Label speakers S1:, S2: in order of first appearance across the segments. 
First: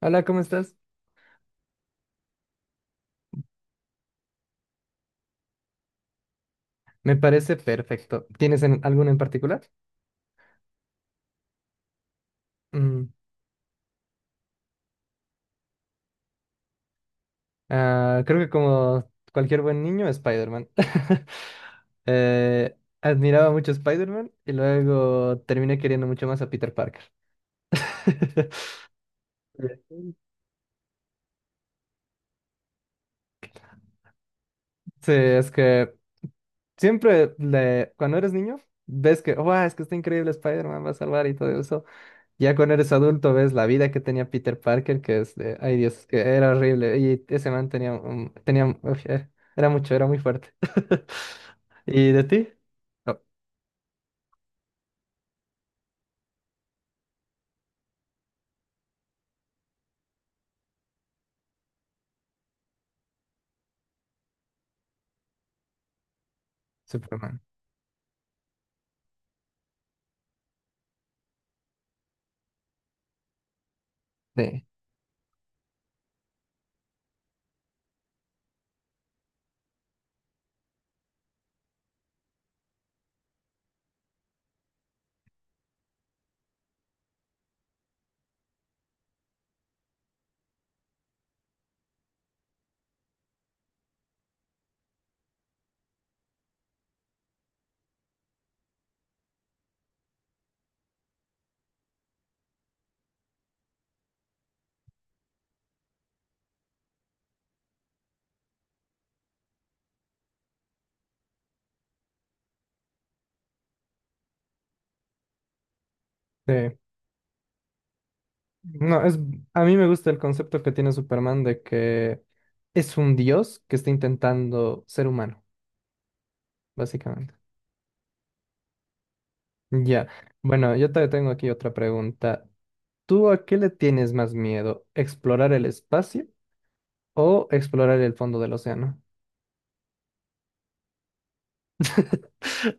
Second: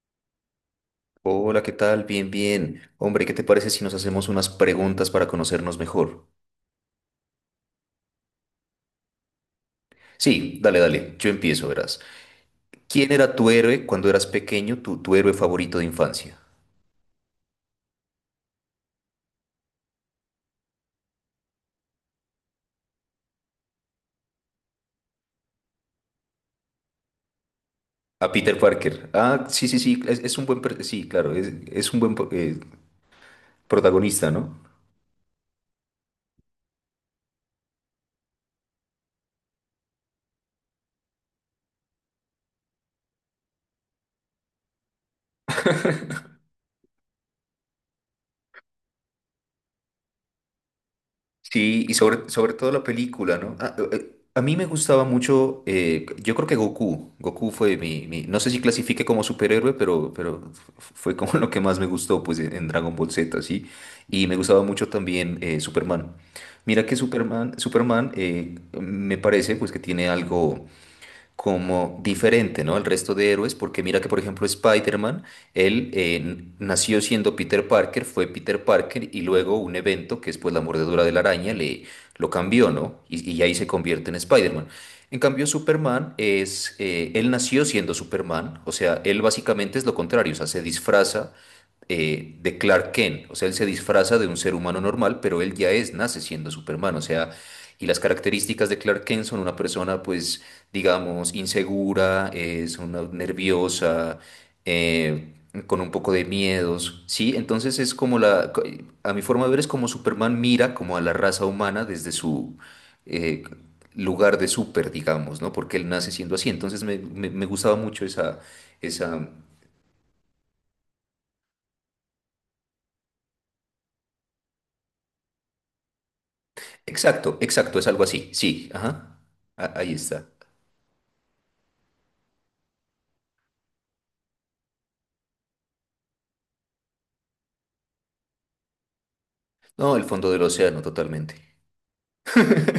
S1: Hola, ¿cómo estás?
S2: Hola, ¿qué tal? Bien, bien. Hombre, ¿qué te parece si nos hacemos unas preguntas para conocernos mejor?
S1: Me parece perfecto. ¿Tienes alguno en particular?
S2: Sí, dale, dale, yo empiezo, verás. ¿Quién
S1: Mm,
S2: era tu héroe cuando eras pequeño, tu héroe favorito de infancia?
S1: ah, creo que como cualquier buen niño, Spider-Man. Eh, admiraba mucho a Spider-Man y luego terminé queriendo mucho más a Peter Parker.
S2: A Peter Parker. Ah, sí, sí, sí, es un buen, sí, claro, es un buen protagonista, ¿no?
S1: Sí, es que siempre cuando eres niño, ves que, wow, es que está increíble Spider-Man, va a salvar y todo eso. Ya cuando eres adulto ves la vida que tenía Peter Parker, que es de, ay Dios, es que era horrible. Y ese man tenía, tenía, uf, era mucho, era muy fuerte.
S2: Sí, y
S1: ¿Y de
S2: sobre,
S1: ti?
S2: sobre todo la
S1: Oh,
S2: película, ¿no? A mí me gustaba mucho, yo creo que Goku, Goku fue no sé si clasifique como superhéroe, pero fue como lo que más me gustó, pues, en Dragon Ball Z, ¿sí? Y me gustaba mucho también Superman. Mira que
S1: Superman.
S2: Superman, Superman me parece, pues, que tiene algo como diferente, ¿no? Al resto de héroes, porque mira que, por ejemplo,
S1: Sí,
S2: Spider-Man, él nació siendo Peter Parker, fue Peter Parker y luego un evento, que es pues la mordedura de la araña, le lo cambió, ¿no? Y ahí se convierte en Spider-Man. En cambio, Superman es, él nació siendo Superman, o sea, él básicamente es lo contrario, o sea, se disfraza de Clark Kent. O sea, él se disfraza de un ser humano normal, pero él ya es, nace siendo Superman. O sea, y las características de Clark Kent son una persona, pues, digamos, insegura, es una nerviosa, eh, con un poco de miedos, ¿sí? Entonces es como a mi forma de ver es como Superman mira como a la raza humana desde su eh, lugar de súper, digamos, ¿no? Porque él nace siendo así,
S1: sí.
S2: entonces me gustaba mucho esa,
S1: No, es,
S2: esa...
S1: a mí me gusta el concepto que tiene Superman de que es un dios que está intentando ser humano, básicamente.
S2: Exacto, exacto, es algo así, sí, ajá, ahí
S1: Ya.
S2: está.
S1: Bueno, yo te tengo aquí otra pregunta. ¿Tú a qué le tienes más miedo? ¿Explorar el espacio o explorar el fondo del océano?
S2: No, el fondo del océano, totalmente.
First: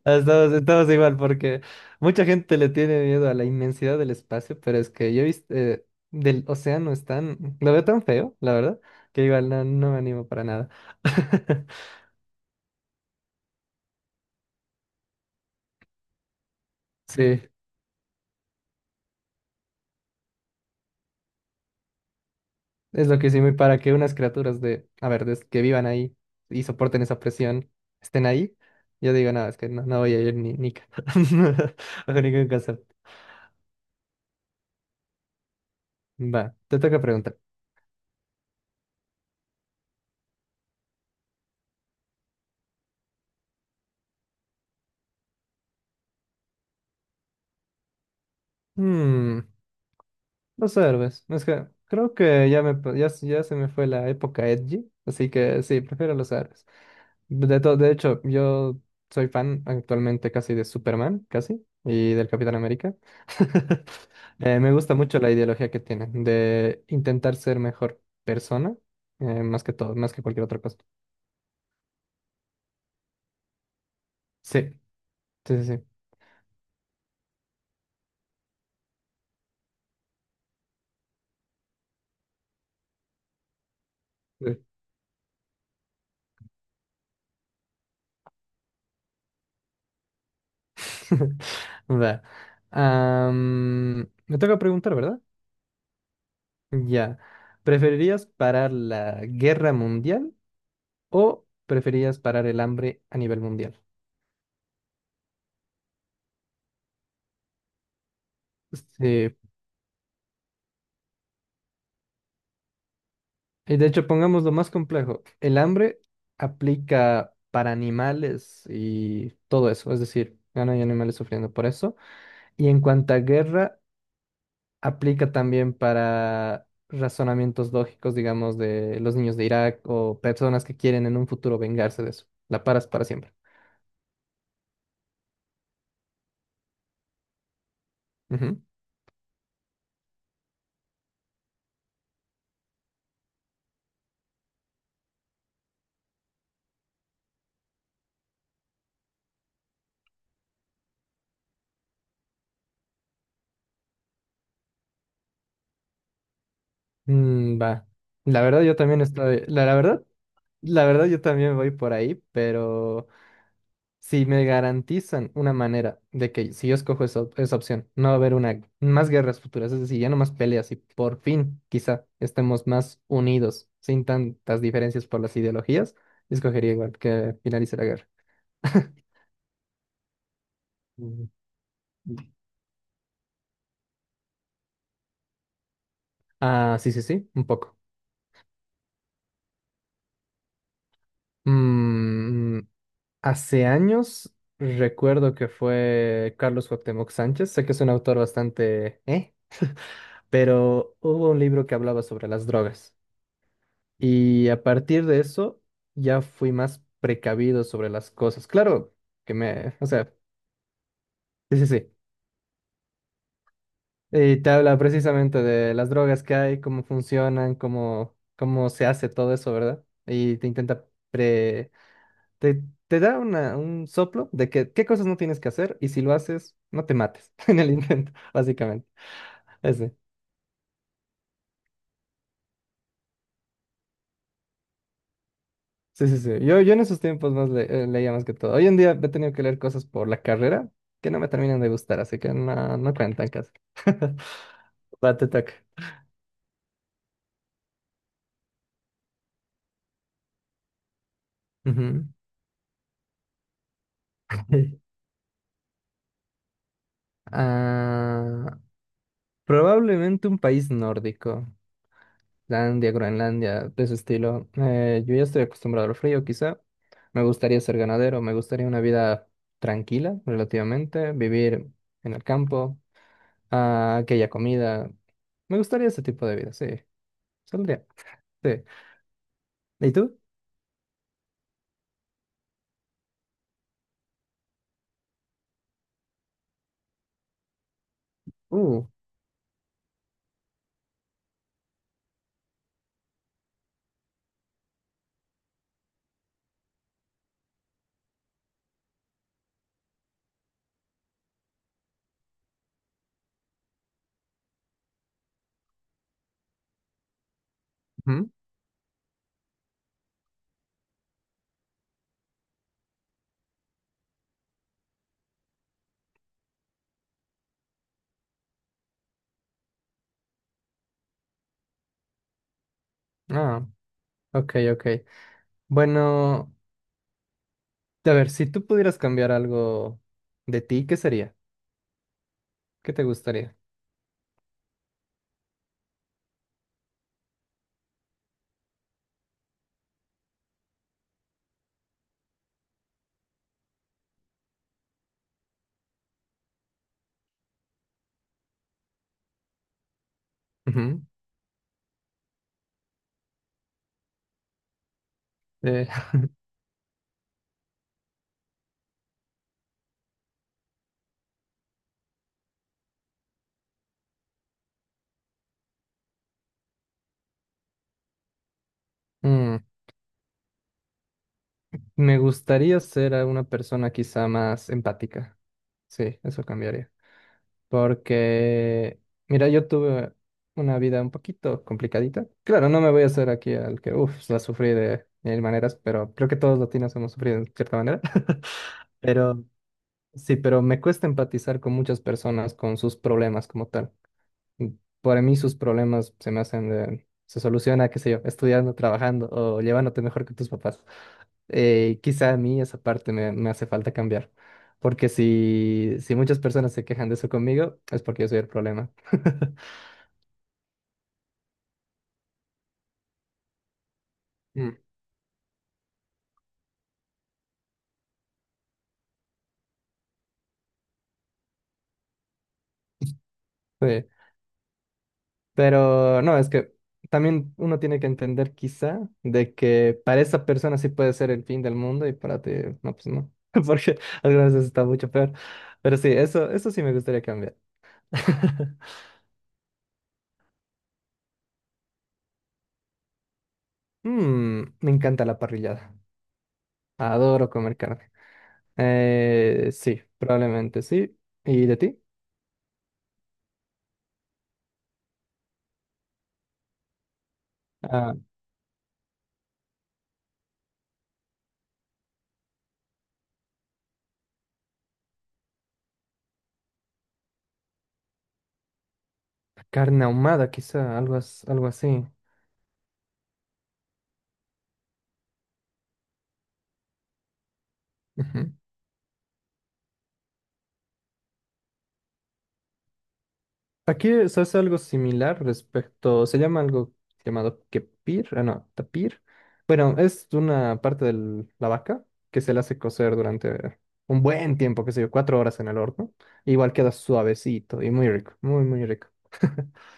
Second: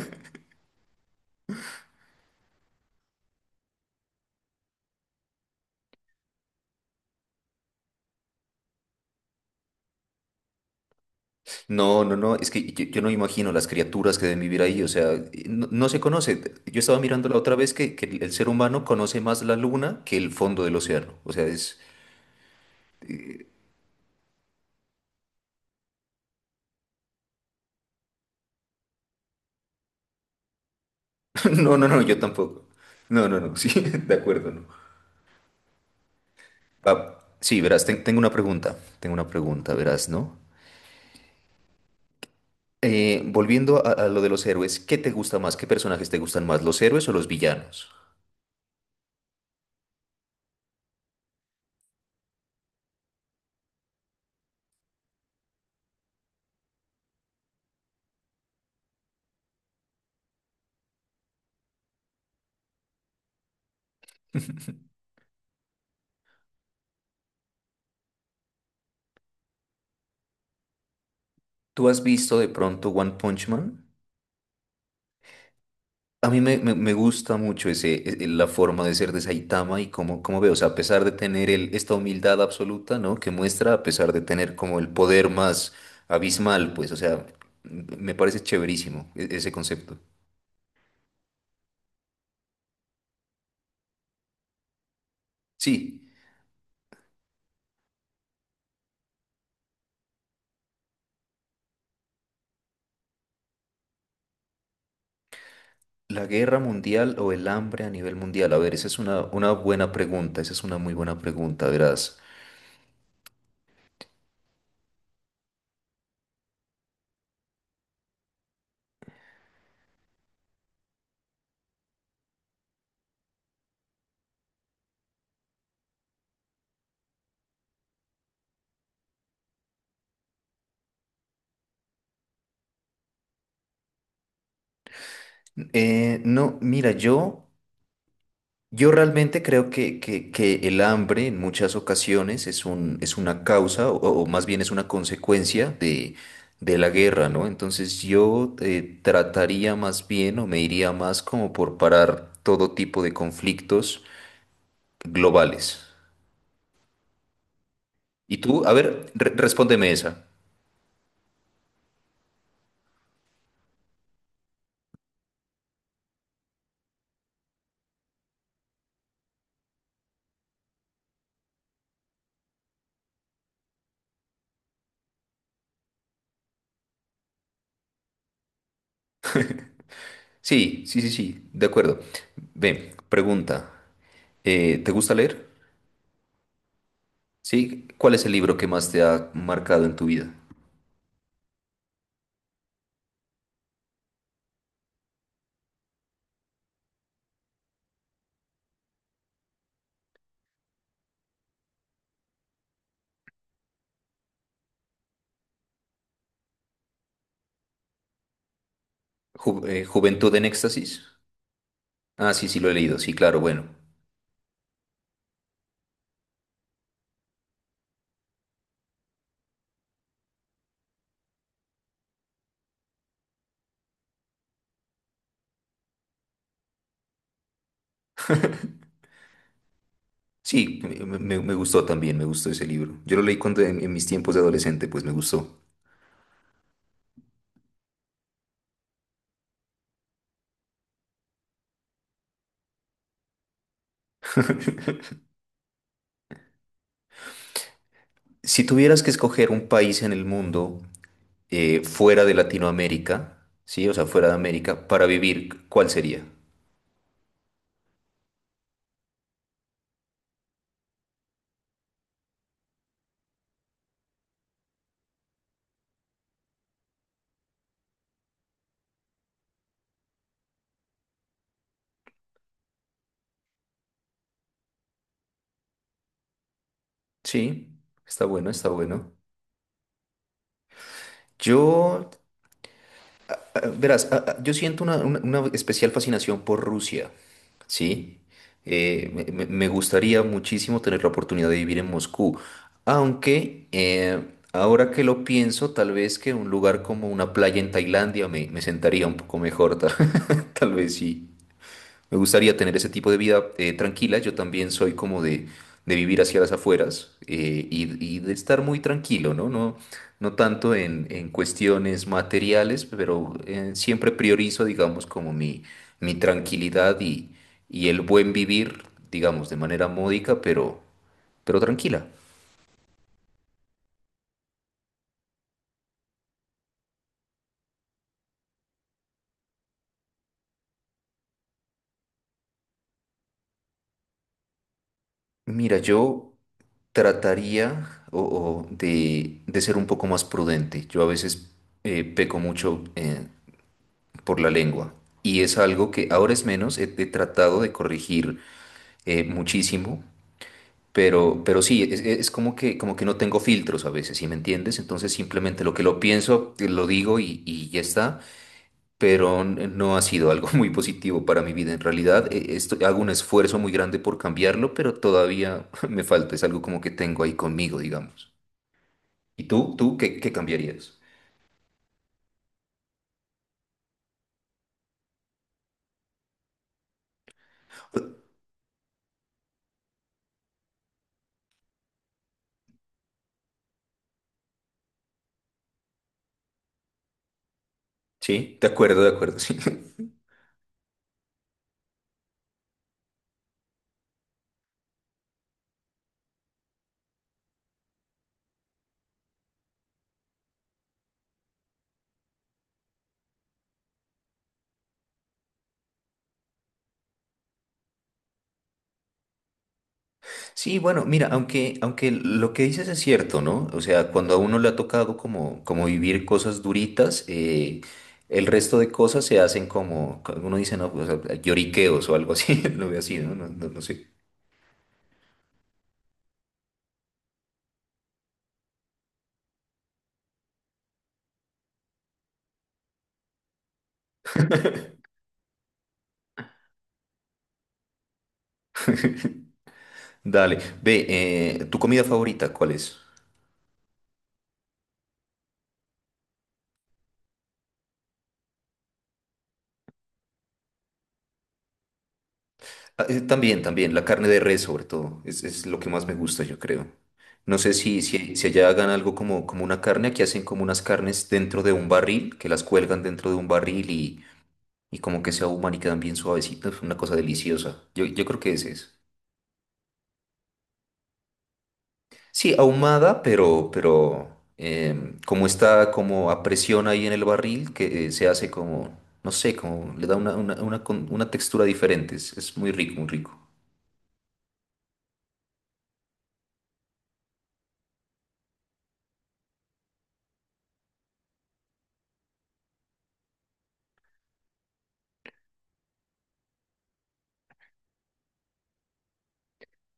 S1: Estamos igual porque mucha gente le tiene miedo a la inmensidad del espacio, pero es que yo he visto del océano es tan, lo veo tan feo, la verdad, que igual no, no me animo para nada.
S2: No, no, no, es que yo no me imagino las criaturas que deben vivir ahí, o sea, no, no se conoce. Yo estaba mirando la
S1: Sí,
S2: otra vez que el ser humano conoce más la luna que el fondo del océano, o sea, es...
S1: es lo que hicimos y para que unas criaturas de, a ver, que vivan ahí y soporten esa presión, estén ahí, yo digo, no, es que no, no voy a ir ni,
S2: No, no, no, yo
S1: bajo ningún
S2: tampoco.
S1: concepto.
S2: No, no, no, sí, de acuerdo, no.
S1: Va, te toca
S2: Ah,
S1: preguntar.
S2: sí, verás, tengo una pregunta, verás, ¿no? Volviendo a lo de los héroes, ¿qué te gusta más? ¿Qué personajes te gustan más, los héroes o los villanos?
S1: Hmm, los héroes. Es que creo que ya, me, ya, ya se me fue la época edgy, así que sí, prefiero los héroes. De, de hecho, yo soy fan actualmente casi de Superman, casi, y del Capitán América. Me gusta mucho la ideología que tienen de intentar ser mejor persona, más que todo, más que cualquier otra cosa.
S2: ¿Tú has visto de pronto One Punch Man?
S1: Sí, sí, sí.
S2: A mí me gusta mucho ese, la forma de ser de Saitama y cómo, cómo veo, o sea, a pesar de tener el, esta humildad absoluta, ¿no? Que muestra, a pesar de
S1: Sí.
S2: tener como el poder más abismal, pues, o sea, me parece chéverísimo ese concepto.
S1: Va. Am, me toca preguntar, ¿verdad?
S2: Sí,
S1: Ya. ¿Preferirías parar la guerra mundial o preferirías parar el hambre a nivel mundial?
S2: la guerra mundial o el hambre a nivel mundial, a ver, esa es
S1: Sí.
S2: una buena pregunta, esa es una muy buena pregunta, verás.
S1: Y de hecho, pongamos lo más complejo. El hambre aplica para animales y todo eso. Es decir, ya no hay animales sufriendo por eso. Y en cuanto a guerra, aplica también para razonamientos lógicos, digamos, de los niños de Irak o personas que quieren en un futuro vengarse de eso. La paras para siempre.
S2: No, mira, yo...
S1: Ujú.
S2: Yo realmente creo que el hambre en muchas ocasiones es un, es una causa o más bien es una consecuencia de la guerra, ¿no? Entonces yo trataría más bien o me iría más como por parar todo tipo de conflictos globales.
S1: Mm, va.
S2: Y
S1: La verdad
S2: tú, a
S1: yo también
S2: ver,
S1: estoy, la
S2: respóndeme
S1: verdad,
S2: esa.
S1: la verdad yo también voy por ahí, pero si me garantizan una manera de que si yo escojo esa, esa opción, no va a haber una más guerras futuras, es decir, ya no más peleas y por fin quizá estemos más unidos, sin tantas diferencias por las ideologías, escogería igual que finalice la guerra.
S2: Sí, sí, sí,
S1: Mm.
S2: sí, de acuerdo. Ven, pregunta. ¿Te gusta leer?
S1: Ah, sí, sí, sí, un poco.
S2: Sí. ¿Cuál es el libro que más te ha marcado en tu vida?
S1: Mm, hace años recuerdo que fue Carlos Cuauhtémoc Sánchez, sé que es un autor bastante, ¿eh? Pero hubo un libro que hablaba sobre las drogas y a partir de eso ya fui más precavido sobre las cosas. Claro que me, o sea,
S2: ¿Juventud en éxtasis?
S1: sí, sí, sí.
S2: Ah, sí, sí, lo he leído, sí, claro, bueno.
S1: Y te habla precisamente de las drogas que hay, cómo funcionan, cómo, cómo se hace todo eso, ¿verdad? Y te intenta te, te da un soplo de que qué cosas no tienes que hacer y si lo haces, no te mates en el intento, básicamente. Ese.
S2: Sí, me gustó también, me gustó ese libro. Yo lo leí cuando en mis tiempos de adolescente, pues me gustó.
S1: Sí, sí, sí. Yo en esos tiempos más leía más que todo. Hoy en día he tenido que leer cosas por la carrera que no me terminan de gustar, así que no, no cuentan casi. Va, te toca.
S2: Si tuvieras que escoger un país en el mundo
S1: Ujú.
S2: fuera de Latinoamérica, sí, o sea, fuera de América, para vivir, ¿cuál sería?
S1: Ah, probablemente un país nórdico. Islandia, Groenlandia, de ese estilo. Yo ya estoy acostumbrado al frío, quizá. Me gustaría ser ganadero, me gustaría una vida tranquila, relativamente, vivir en el campo, ah, aquella comida. Me gustaría ese tipo de vida, sí.
S2: Sí,
S1: Saldría,
S2: está bueno,
S1: sí.
S2: está bueno.
S1: ¿Y tú?
S2: Yo ah, verás, ah, ah, yo siento una, una especial fascinación por Rusia, ¿sí?
S1: Uh,
S2: Me gustaría muchísimo tener la oportunidad de vivir en Moscú, aunque ahora que lo pienso, tal vez que un lugar como una playa en Tailandia me sentaría un poco mejor, tal, tal vez sí. Me gustaría tener ese tipo de vida tranquila. Yo también soy como de vivir hacia las afueras y
S1: ujú.
S2: de estar muy tranquilo, ¿no? No, no tanto en cuestiones materiales, pero siempre priorizo, digamos, como mi tranquilidad y el buen vivir, digamos, de manera módica, pero tranquila.
S1: Ah, ok, ok. Bueno, a ver, si tú pudieras cambiar algo de ti, ¿qué sería? ¿Qué te gustaría?
S2: Mira, yo trataría o de ser un poco más prudente. Yo a veces peco mucho. Por la lengua. Y es algo que ahora es menos, he tratado de corregir muchísimo,
S1: Ujú,
S2: pero sí, es como que no tengo filtros a veces, ¿sí me entiendes? Entonces simplemente lo que
S1: eh,
S2: lo pienso, lo digo y ya está, pero no ha sido algo muy positivo para mi vida. En realidad, hago un esfuerzo muy grande por cambiarlo, pero todavía me falta, es algo como que tengo ahí conmigo, digamos. ¿Y tú qué, qué cambiarías?
S1: me gustaría ser a una persona quizá más empática. Sí, eso cambiaría. Porque, mira, yo tuve una vida un poquito complicadita. Claro, no me voy a hacer aquí al que, uff, la sufrí de mil maneras, pero creo que todos los latinos hemos sufrido de cierta manera.
S2: Sí, de acuerdo,
S1: Pero
S2: sí.
S1: sí, pero me cuesta empatizar con muchas personas, con sus problemas como tal. Para mí sus problemas se me hacen se soluciona, qué sé yo, estudiando, trabajando o llevándote mejor que tus papás. Quizá a mí esa parte me, me hace falta cambiar, porque si, si muchas personas se quejan de eso conmigo, es porque yo soy el problema.
S2: Sí, bueno, mira, aunque, aunque lo que dices es cierto, ¿no? O sea, cuando a uno le ha
S1: Mm.
S2: tocado como, como vivir cosas duritas, el resto de cosas se hacen como, como uno dice, no, pues, lloriqueos o algo así, lo veo así, ¿no? No, no, no
S1: Sí,
S2: sé.
S1: pero no, es que también uno tiene que entender quizá de que para esa persona sí puede ser el fin del mundo y para ti, no, pues no, porque algunas veces está mucho peor. Pero sí, eso sí me gustaría cambiar.
S2: Dale, ve, ¿tu comida favorita cuál es?
S1: Mm, me encanta la parrillada. Adoro comer carne. Sí, probablemente sí. ¿Y de ti?
S2: Ah, también, también, la carne de res sobre todo, es lo que más me gusta, yo creo. No sé
S1: Ah,
S2: si allá hagan algo como, como una carne, aquí hacen como unas carnes dentro de un barril, que las cuelgan dentro de un barril y como que se ahuman y quedan bien suavecitos, una cosa deliciosa. Yo creo que ese es.
S1: carne ahumada, quizá, algo, algo así.
S2: Sí, ahumada, pero como está como a presión ahí en el barril, que se hace
S1: Ujú.
S2: como, no sé, como le da una, una textura diferente. Es muy rico, muy rico.
S1: Aquí se hace algo similar respecto, se llama algo llamado kepir, ah, no, tapir. Bueno, es una parte de la vaca que se la hace cocer durante un buen tiempo, qué sé yo, 4 horas en el horno. Igual queda suavecito y muy rico, muy, muy rico.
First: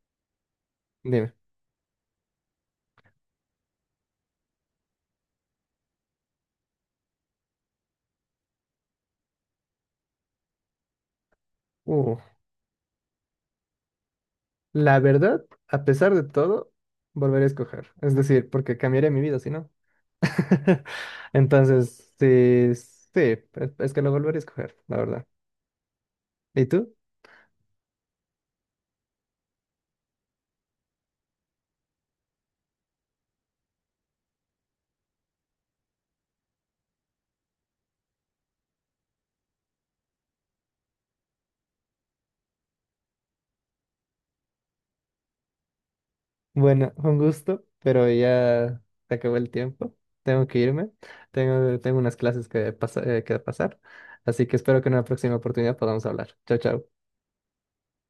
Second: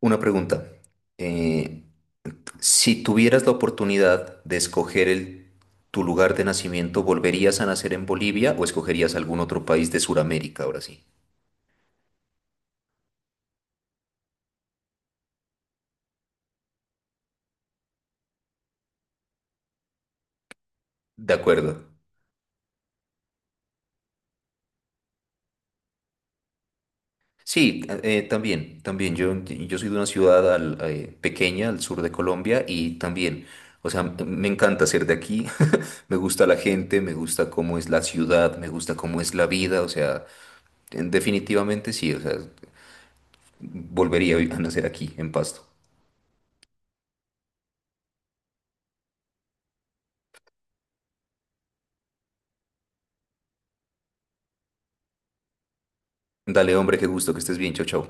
S2: Una pregunta.
S1: Dime.
S2: eh, si tuvieras la oportunidad de escoger el, tu lugar de nacimiento, ¿volverías a nacer en Bolivia o escogerías algún otro país de Sudamérica ahora sí?
S1: Uh, La verdad, a pesar de todo, volveré a escoger. Es decir, porque cambiaré mi vida, si no.
S2: De acuerdo.
S1: Entonces, sí, sí, es que lo volveré a escoger, la verdad. ¿Y tú?
S2: Sí, también, también. Yo soy de una ciudad pequeña al sur de Colombia y también, o sea, me encanta ser de aquí. Me gusta la gente, me gusta cómo es la ciudad, me gusta cómo es la vida. O sea, definitivamente sí. O sea, volvería a a nacer aquí, en Pasto.
S1: Bueno, un gusto, pero ya se acabó el tiempo. Tengo que irme. Tengo unas clases que, que pasar. Así que espero que en una próxima oportunidad podamos hablar. Chao,
S2: Dale,
S1: chao.
S2: hombre, qué gusto, que estés bien. Chau, chau.